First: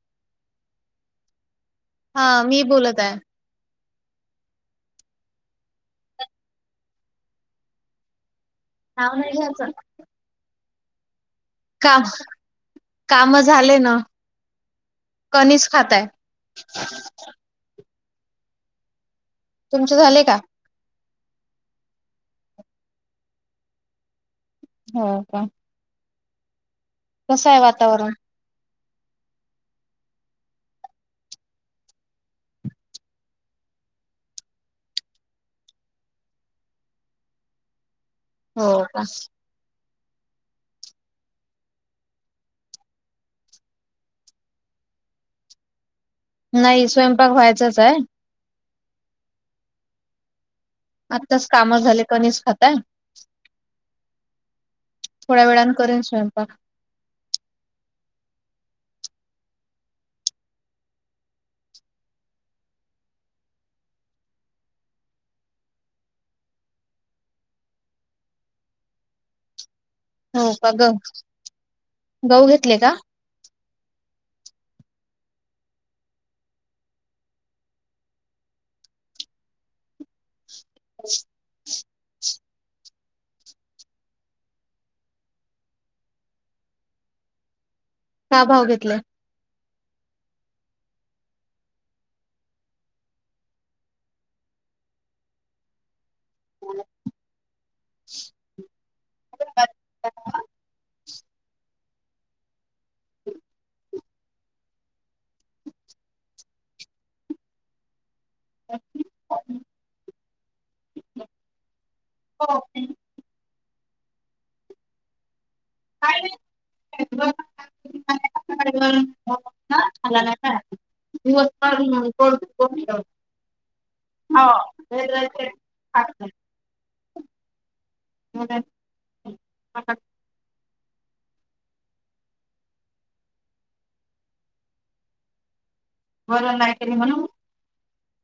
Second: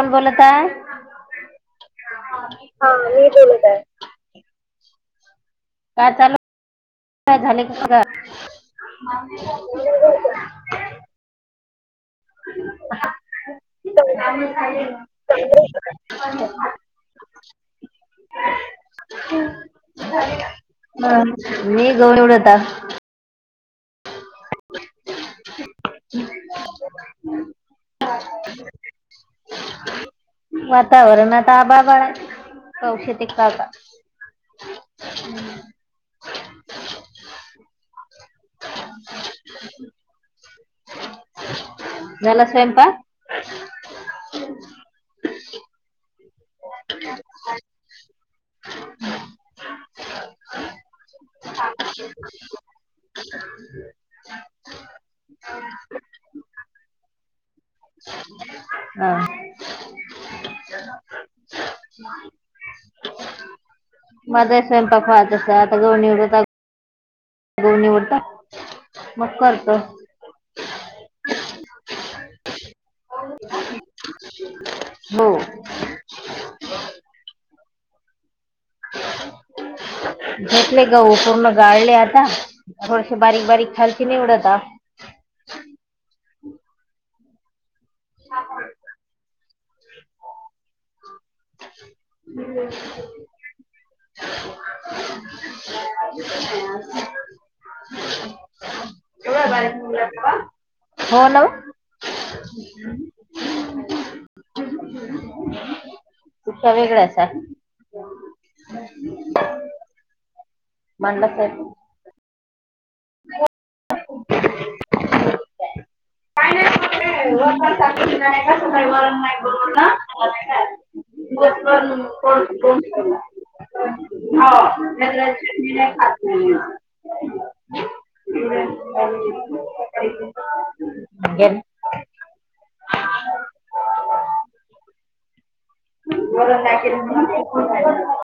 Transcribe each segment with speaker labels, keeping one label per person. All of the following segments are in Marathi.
Speaker 1: कोण बोलताय. हा, मी बोलत आहे. काय चालू, काय झाले कसग
Speaker 2: नाव नाही घ्यायचं.
Speaker 1: [inaudible]
Speaker 2: काम कामं झाले ना कणीस खाताय.
Speaker 1: हा म,
Speaker 2: तुमचे झाले का?
Speaker 1: मी गहु निवडता
Speaker 2: हं का
Speaker 1: [unintelligible]
Speaker 2: कसं हाय वातावरण
Speaker 1: वातावरण आता आभाळ बर, [inaudible] पाऊस येतंय की काय आता.
Speaker 2: हो का.
Speaker 1: ह [unintelligible] झाला स्वयंपाक [unintelligible]
Speaker 2: नाही स्वयंपाक व्हायचाच हाय आत्ताच कामं झाले कणीस खाताय
Speaker 1: [unintelligible]
Speaker 2: थोड्या वेळानं करेन स्वयंपाक
Speaker 1: हा माझा हि स्वयंपाक व्हायचा आता गहू निवडते गहु निवडता मग करतो
Speaker 2: हो का गं गहु घेतले का
Speaker 1: [unintelligible] हो घेतले गहु पूर्ण गाळले आता थोडशे बारीक बारीक खालकी निवडता
Speaker 2: काय भाव घेतले
Speaker 1: [unintelligible] [unintelligible] हो लाऊ
Speaker 2: [unintelligible]
Speaker 1: [inaudible] वेगळ्या असा
Speaker 2: [unintelligible]
Speaker 1: मणला साहेब
Speaker 2: कॉफी
Speaker 1: [unintelligible] व कसं काही वर नाही [inaudible] [unintelligible] हो [inaudible] चटणी खात नाही [unintelligible]
Speaker 2: वरण नाही केली म्हणून
Speaker 1: [unintelligible]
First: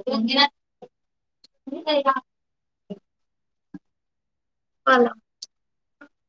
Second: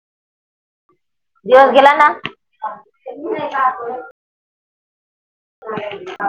Speaker 2: पुदीनात
Speaker 1: दिवस गेला ना
Speaker 2: आला.
Speaker 1: आवाज येते का?